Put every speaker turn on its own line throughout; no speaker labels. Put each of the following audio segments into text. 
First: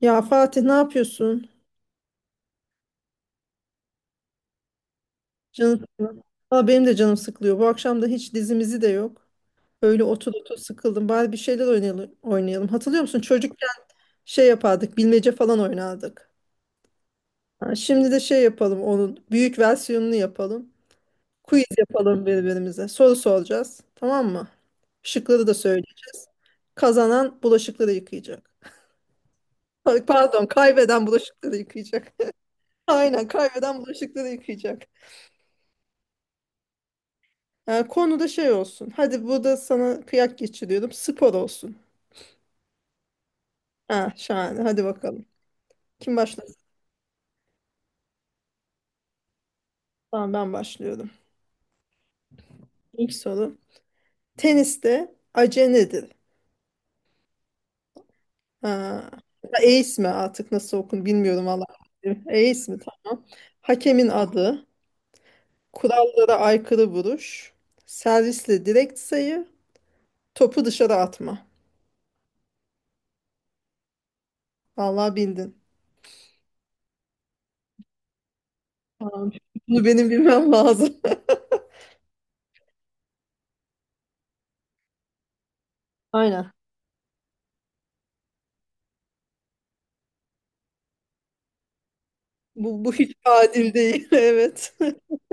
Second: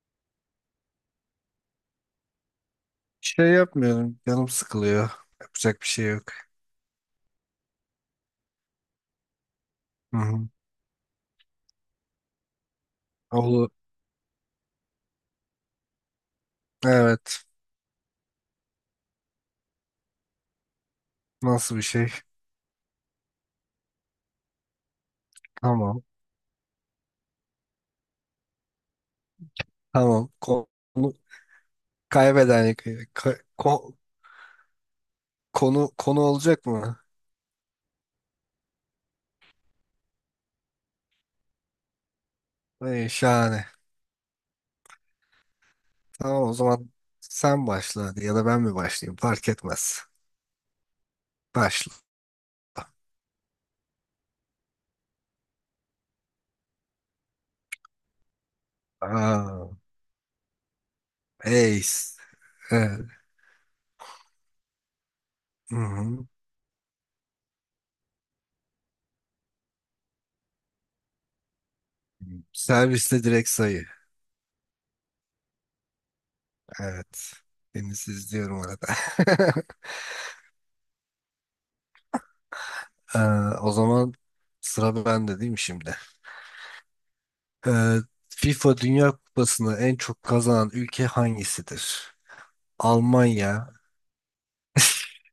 Ya Fatih ne yapıyorsun?
Şey yapmıyorum. Canım sıkılıyor.
Canım
Yapacak bir şey
sıkılıyor.
yok.
Valla benim de canım sıkılıyor. Bu akşam da hiç dizimizi de yok. Öyle
Hı
otur
hı.
otur sıkıldım. Bari bir şeyler oynayalım. Hatırlıyor musun? Çocukken
Oğlu.
şey yapardık. Bilmece falan oynardık.
Evet.
Ha, şimdi de şey yapalım onun. Büyük versiyonunu yapalım. Quiz
Nasıl bir şey?
yapalım birbirimize. Soru soracağız. Tamam mı? Şıkları da
Tamam.
söyleyeceğiz. Kazanan bulaşıkları yıkayacak.
Tamam.
Pardon,
Konu
kaybeden bulaşıkları yıkayacak.
kaybeden yıkıyor.
Aynen,
Ka-
kaybeden
ko-
bulaşıkları yıkayacak.
konu konu olacak mı?
Konu da şey olsun. Hadi bu da sana kıyak geçiriyordum. Spor olsun.
Ay, şahane.
Ha, şahane. Hadi bakalım. Kim
Tamam o
başlasın?
zaman sen başla hadi ya da ben mi başlayayım? Fark etmez.
Tamam, ben başlıyorum.
Başla.
İlk soru. Teniste ace nedir? Ha.
Aa,
Ace mi artık nasıl okun bilmiyorum valla.
ace.
Ace mi?
Evet.
Tamam. Hakemin adı.
Hı hı.
Kurallara aykırı vuruş. Servisle direkt sayı. Topu dışarı atma.
Serviste direkt sayı.
Vallahi bildin.
Evet. Deniz izliyorum arada.
Tamam. Bunu benim bilmem lazım.
Ee, o zaman sıra bende değil mi şimdi?
Aynen.
Ee, FIFA Dünya Kupası'nı en çok kazanan ülke hangisidir?
Bu hiç
Almanya,
adil değil. Evet.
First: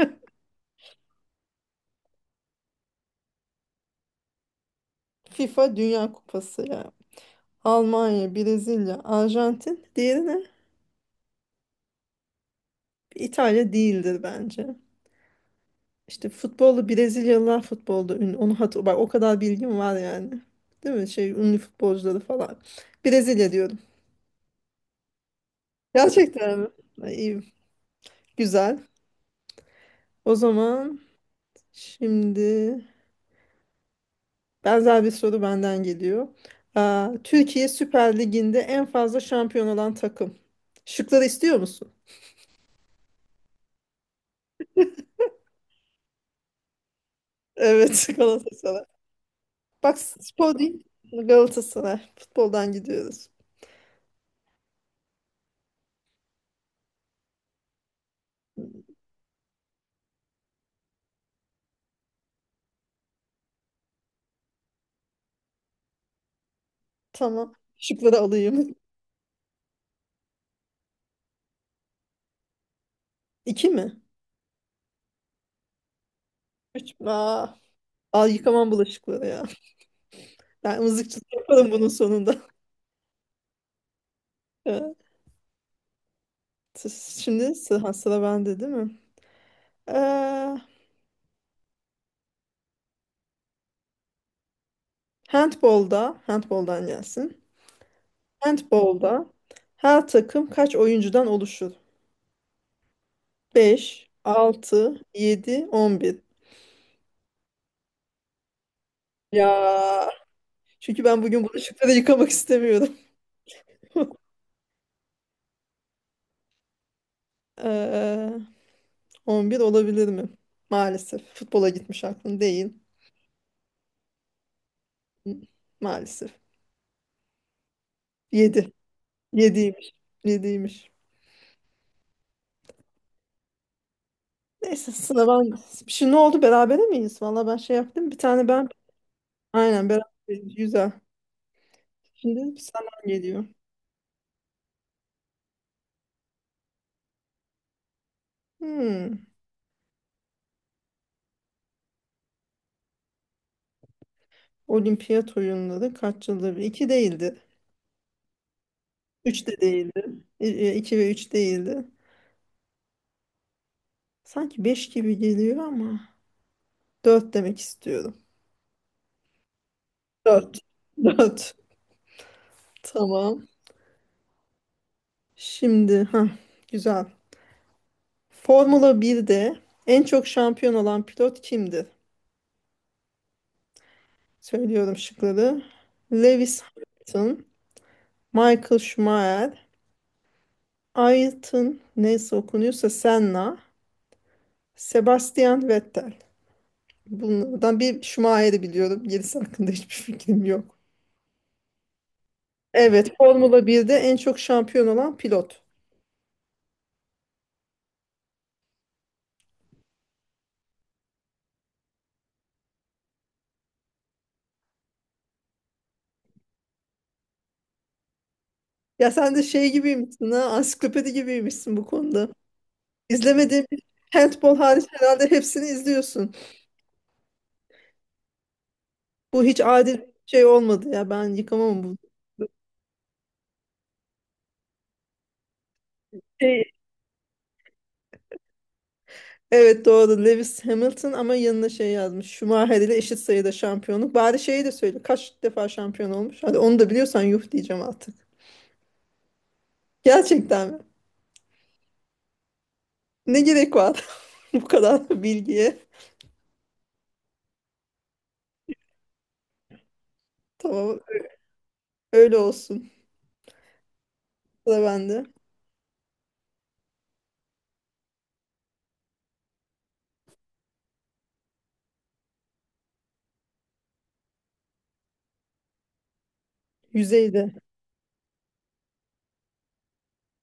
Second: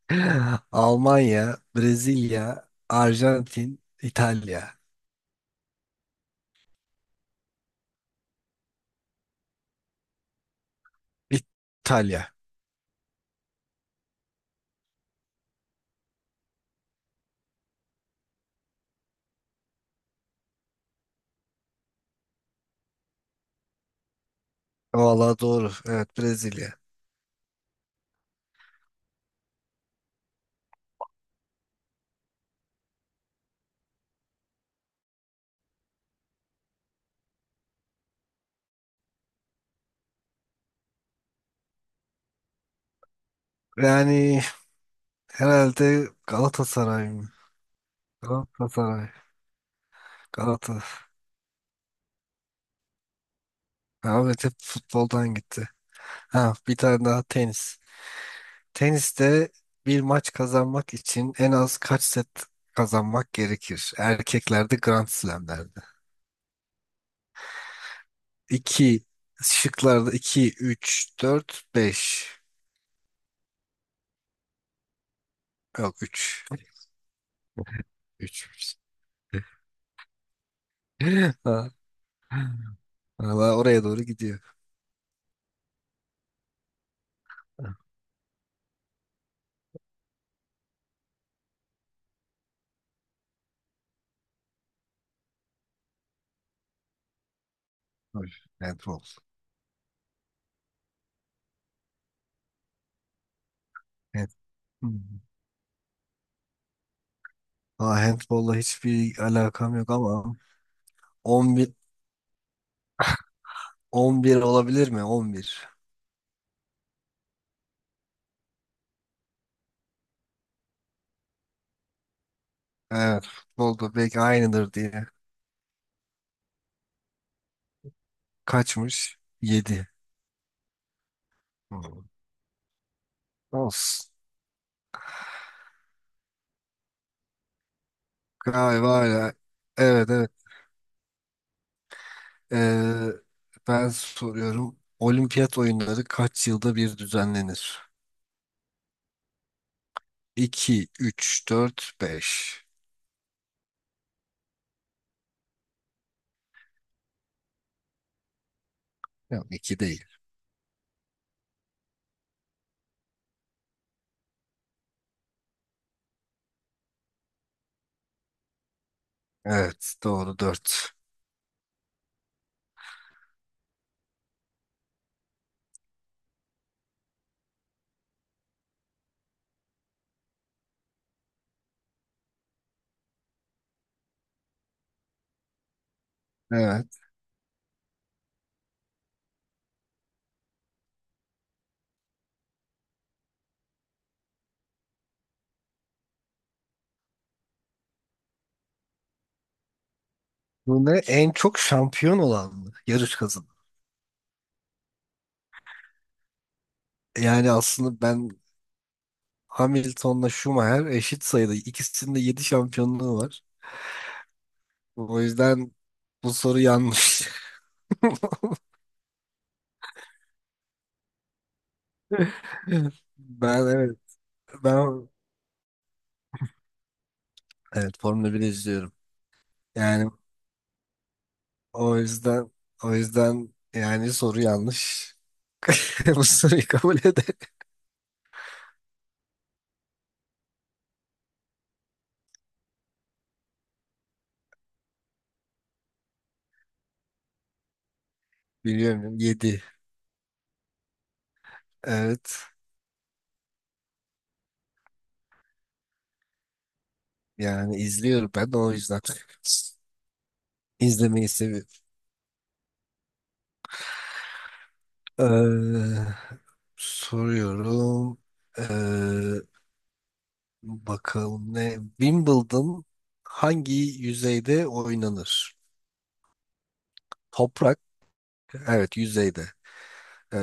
Almanya, Brezilya, Arjantin, İtalya.
FIFA Dünya Kupası ya. Almanya, Brezilya, Arjantin. Diğeri ne?
İtalya.
İtalya değildir bence. İşte futbolu Brezilyalılar futbolda ünlü. Onu hatır bak, o kadar bilgim var yani. Değil mi? Şey, ünlü futbolcuları falan. Brezilya diyorum.
Valla doğru. Evet,
Gerçekten mi?
Brezilya.
Ay, iyi. Güzel. O zaman şimdi benzer bir soru benden geliyor. Aa, Türkiye Süper Ligi'nde en fazla şampiyon olan takım. Şıkları istiyor musun?
Yani herhalde Galatasaray mı?
Evet, Galatasaray.
Galatasaray.
Bak, spor değil
Galatasaray.
Galatasaray. Futboldan gidiyoruz.
Ahmet hep futboldan gitti. Ha, bir tane daha tenis. Teniste bir maç kazanmak için en az kaç set kazanmak gerekir? Erkeklerde Grand Slam'lerde.
Tamam. Şıkları alayım.
2, şıklarda 2, 3, 4, 5.
İki mi?
Yok, üç.
Üç mü? Aa, al, yıkamam
3.
bulaşıkları ya. Ben mızıkçılık yaparım bunun sonunda.
Valla oraya doğru gidiyor.
Evet. Şimdi sıra bende değil mi? Ee, handboldan gelsin.
Hoş. Handball.
Handbolda her takım kaç oyuncudan oluşur? Beş,
Hand-
altı,
Hmm.
yedi, 11.
Handball'la hiçbir alakam yok
Ya.
ama
Çünkü ben bugün
11,
bulaşıkları yıkamak istemiyorum.
11 olabilir mi? 11.
Ee, 11 olabilir mi? Maalesef. Futbola gitmiş aklın değil.
Evet. Futbolda belki aynıdır diye.
Maalesef. Yedi.
Kaçmış? Yedi.
Yediymiş yediymiş.
Hmm. Of.
Neyse sıra ben. Şimdi ne oldu? Berabere miyiz? Valla ben şey yaptım. Bir tane ben.
Galiba öyle.
Aynen,
Evet, evet.
beraberiz. Güzel. Şimdi
Ee,
senden geliyor.
ben soruyorum. Olimpiyat oyunları kaç yılda bir düzenlenir?
Hmm.
2, 3, 4, 5.
Olimpiyat oyunları kaç yılda bir? 2 değildi. 3
Yok,
de
iki değil.
değildi. 2 ve 3 değildi. Sanki 5 gibi geliyor ama dört demek istiyorum.
Evet, doğru,
4.
dört.
4. Tamam. Şimdi güzel. Formula 1'de en çok şampiyon olan pilot kimdir? Söylüyorum şıkları. Lewis
Evet.
Hamilton, Michael Schumacher, Ayrton, neyse okunuyorsa, Senna, Sebastian Vettel. Bunlardan bir Schumacher'i biliyorum. Gerisi hakkında hiçbir fikrim yok.
Bu ne? En çok şampiyon olan mı?
Evet,
Yarış kazan.
Formula 1'de en çok şampiyon olan pilot.
Yani aslında ben Hamilton'la Schumacher eşit sayıda. İkisinin de 7 şampiyonluğu var. O yüzden bu soru yanlış.
Ya sen de şey gibiymişsin ansiklopedi gibiymişsin bu konuda. İzlemediğin
Ben,
bir
evet.
handball hariç
Ben,
herhalde hepsini izliyorsun.
evet, Formula 1 izliyorum.
Bu hiç adil bir
Yani
şey olmadı ya. Ben yıkamam bu.
o yüzden o yüzden yani soru yanlış. Bu
Şey,
soruyu kabul eder.
Evet, doğru. Lewis Hamilton ama yanına şey yazmış. Schumacher ile eşit sayıda şampiyonluk. Bari şeyi de söyle. Kaç defa şampiyon olmuş? Hadi onu da biliyorsan yuh diyeceğim artık.
Biliyorum, yedi.
Gerçekten mi?
Evet.
Ne gerek var bu kadar bilgiye?
Yani izliyorum ben de o yüzden.
Tamam,
İzlemeyi seviyorum.
öyle olsun. Sıra bende.
Ee, soruyorum. Ee, bakalım ne? Wimbledon hangi yüzeyde oynanır?
Yüzeyde.
Toprak. Evet, yüzeyde. Ee,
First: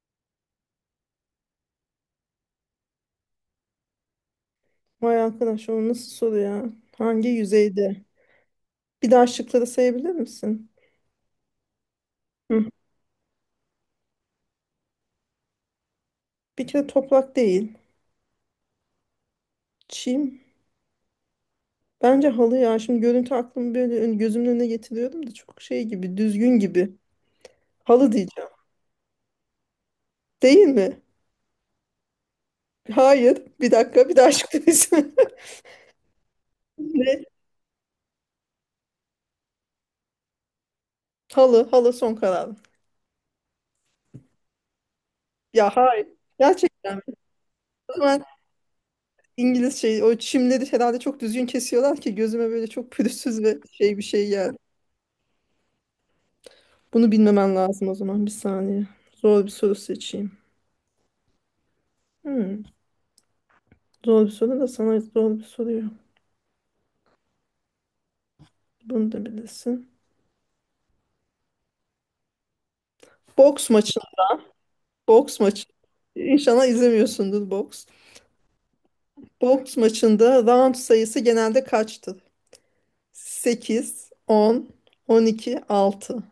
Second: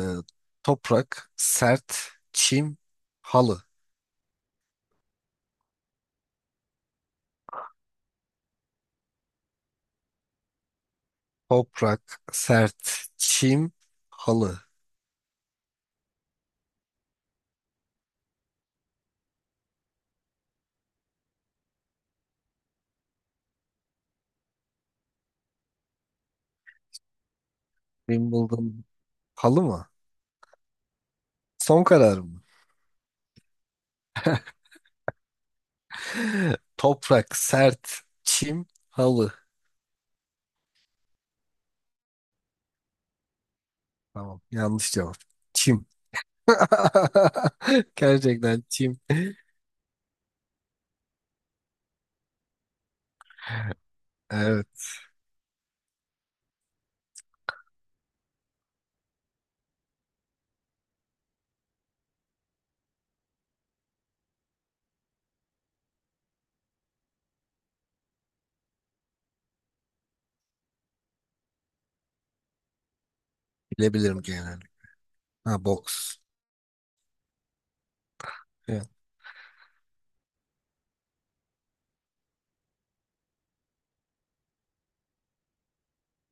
toprak, sert, çim, halı.
Vay arkadaş, o nasıl soru ya? Hangi yüzeyde? Bir daha şıkları sayabilir misin?
Toprak,
Hı.
sert, çim, halı.
Bir kere toprak değil. Çim. Bence halı ya. Şimdi görüntü aklımı böyle gözümün önüne getiriyordum da çok şey gibi, düzgün gibi. Halı diyeceğim.
Wimbledon halı mı?
Değil mi?
Son karar mı?
Hayır. Bir dakika, bir daha açıklayayım. Ne?
Toprak, sert, çim, halı.
Halı, halı son kararım.
Tamam, yanlış cevap.
Ya
Çim.
hayır. Gerçekten mi? O zaman
Gerçekten çim.
İngiliz şey, o çimleri herhalde çok düzgün kesiyorlar ki gözüme böyle çok pürüzsüz ve şey, bir şey geldi.
Evet,
Bunu bilmemen lazım o zaman. Bir saniye. Zor bir soru seçeyim. Hmm. Zor bir soru da sana zor bir soruyor. Bunu da bilirsin. Boks maçı.
bilebilirim genelde.
Boks maçı.
Ha, boks.
İnşallah izlemiyorsundur boks.
Evet.
Boks maçında round sayısı genelde kaçtı? Sekiz, 10, 10, 12, 6.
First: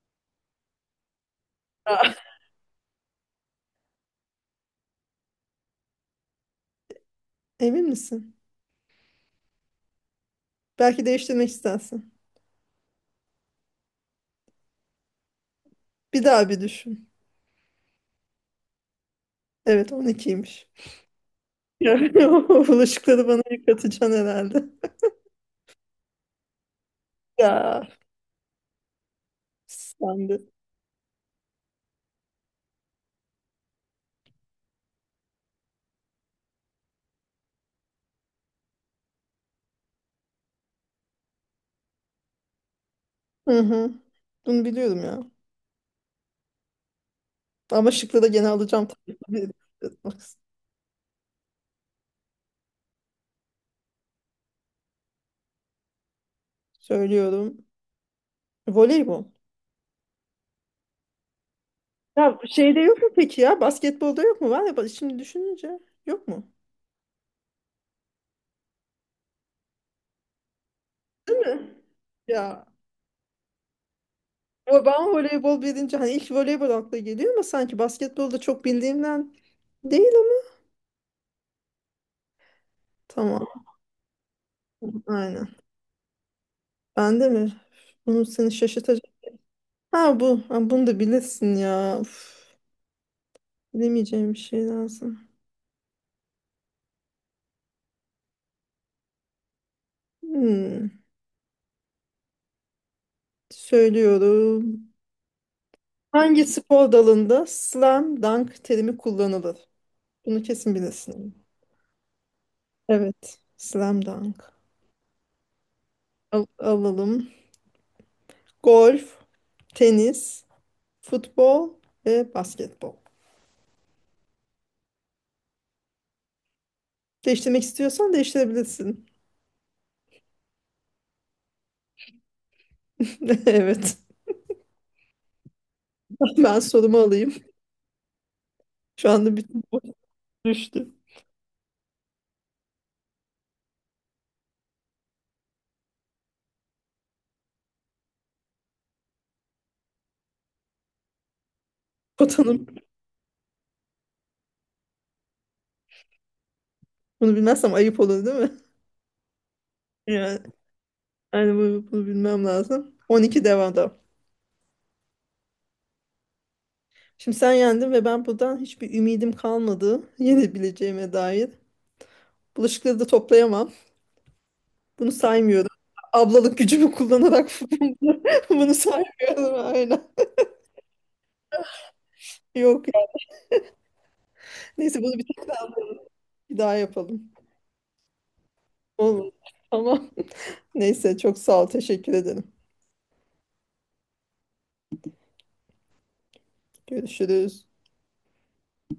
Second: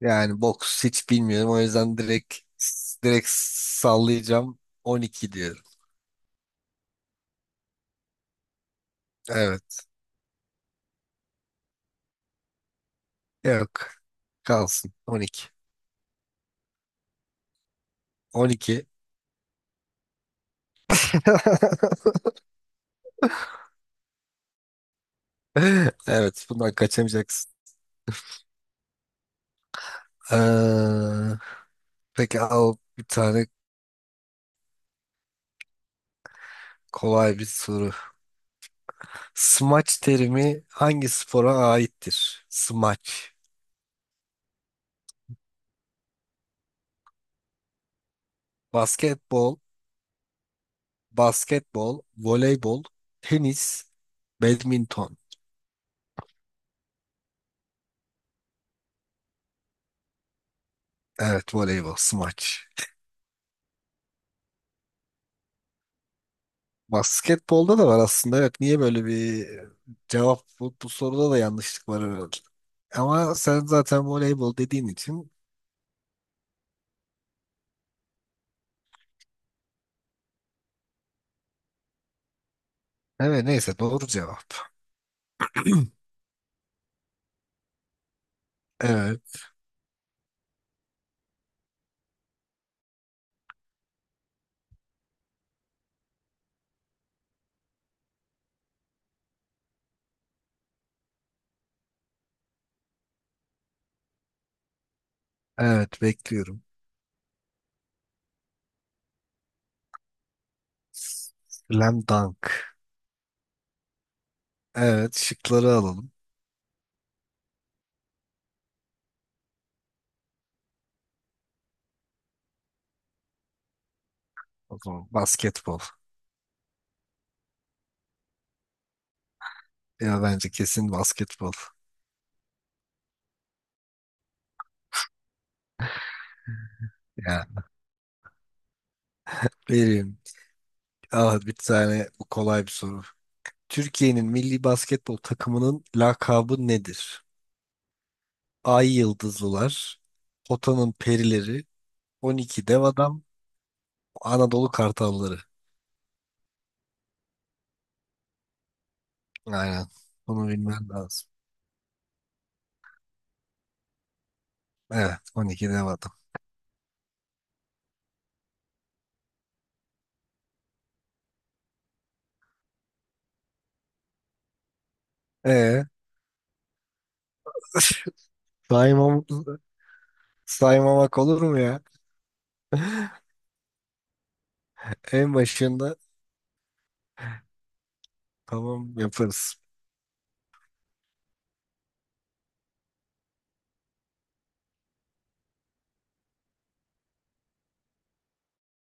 Yani boks hiç bilmiyorum. O yüzden direkt sallayacağım. 12 diyorum.
Emin misin?
Evet.
Belki değiştirmek istersin.
Yok. Kalsın. 12.
Bir daha bir düşün.
12.
Evet, 12'ymiş. Yani o bulaşıkları bana yıkatacaksın herhalde.
Evet, bundan kaçamayacaksın.
Ya sen de.
Ee, peki al bir tane kolay bir soru. Smaç terimi hangi spora aittir? Smaç.
Hı hı. Bunu biliyorum ya. Ama şıkları da gene alacağım tabii.
Basketbol,
Bak,
basketbol, voleybol, tenis, badminton.
söylüyorum. Voleybol.
Evet, voleybol,
Ya
smaç.
şeyde yok mu peki ya? Basketbolda yok mu? Var ya, bak şimdi düşününce yok mu?
Basketbolda da var aslında. Evet, niye böyle bir cevap Bu, soruda
Değil
da
mi?
yanlışlık var herhalde.
Ya,
Ama sen zaten voleybol
o
dediğin
ben
için,
voleybol bilince hani ilk voleybol akla geliyor ama sanki basketbolda çok bildiğimden değil ama.
evet,
Tamam,
neyse, doğru cevap.
aynen. Ben de mi? Bunu seni şaşırtacak.
Evet,
Ha bu. Ha, bunu da bilirsin ya. Uf, bilemeyeceğim bir şey lazım. Hmm, Söylüyorum.
evet,
Hangi
bekliyorum.
spor dalında slam dunk terimi kullanılır? Bunu kesin bilirsin.
Slam dunk.
Evet. Slam dunk.
Evet, şıkları alalım.
Alalım. Golf, tenis, futbol ve basketbol.
O zaman basketbol.
Değiştirmek istiyorsan değiştirebilirsin.
Ya, bence kesin basketbol.
Evet. Ben sorumu alayım.
Yani
Şu anda bütün boş
vereyim.
düştü.
Ah, bir tane bu, kolay bir soru. Türkiye'nin milli basketbol takımının lakabı nedir? Ay Yıldızlılar, Potanın Perileri,
Potanım.
12 Dev Adam, Anadolu Kartalları.
Bunu bilmezsem ayıp olur değil mi?
Aynen.
Yani,
Bunu bilmen lazım.
yani, bunu bilmem lazım. 12 devamda.
Evet, 12 Dev Adam.
Şimdi sen yendin ve ben buradan hiçbir ümidim kalmadı. Yenebileceğime dair. Bulaşıkları da toplayamam. Bunu saymıyorum.
Ee,
Ablalık gücümü kullanarak bunu
Saymam,
saymıyorum. Aynen.
saymamak olur mu ya?
Yok ya. Neyse, bunu bir
En
tek.
başında,
Bir daha yapalım.
tamam,
Olur.
yaparız.
Tamam. Neyse, çok sağ ol. Teşekkür ederim. Görüşürüz.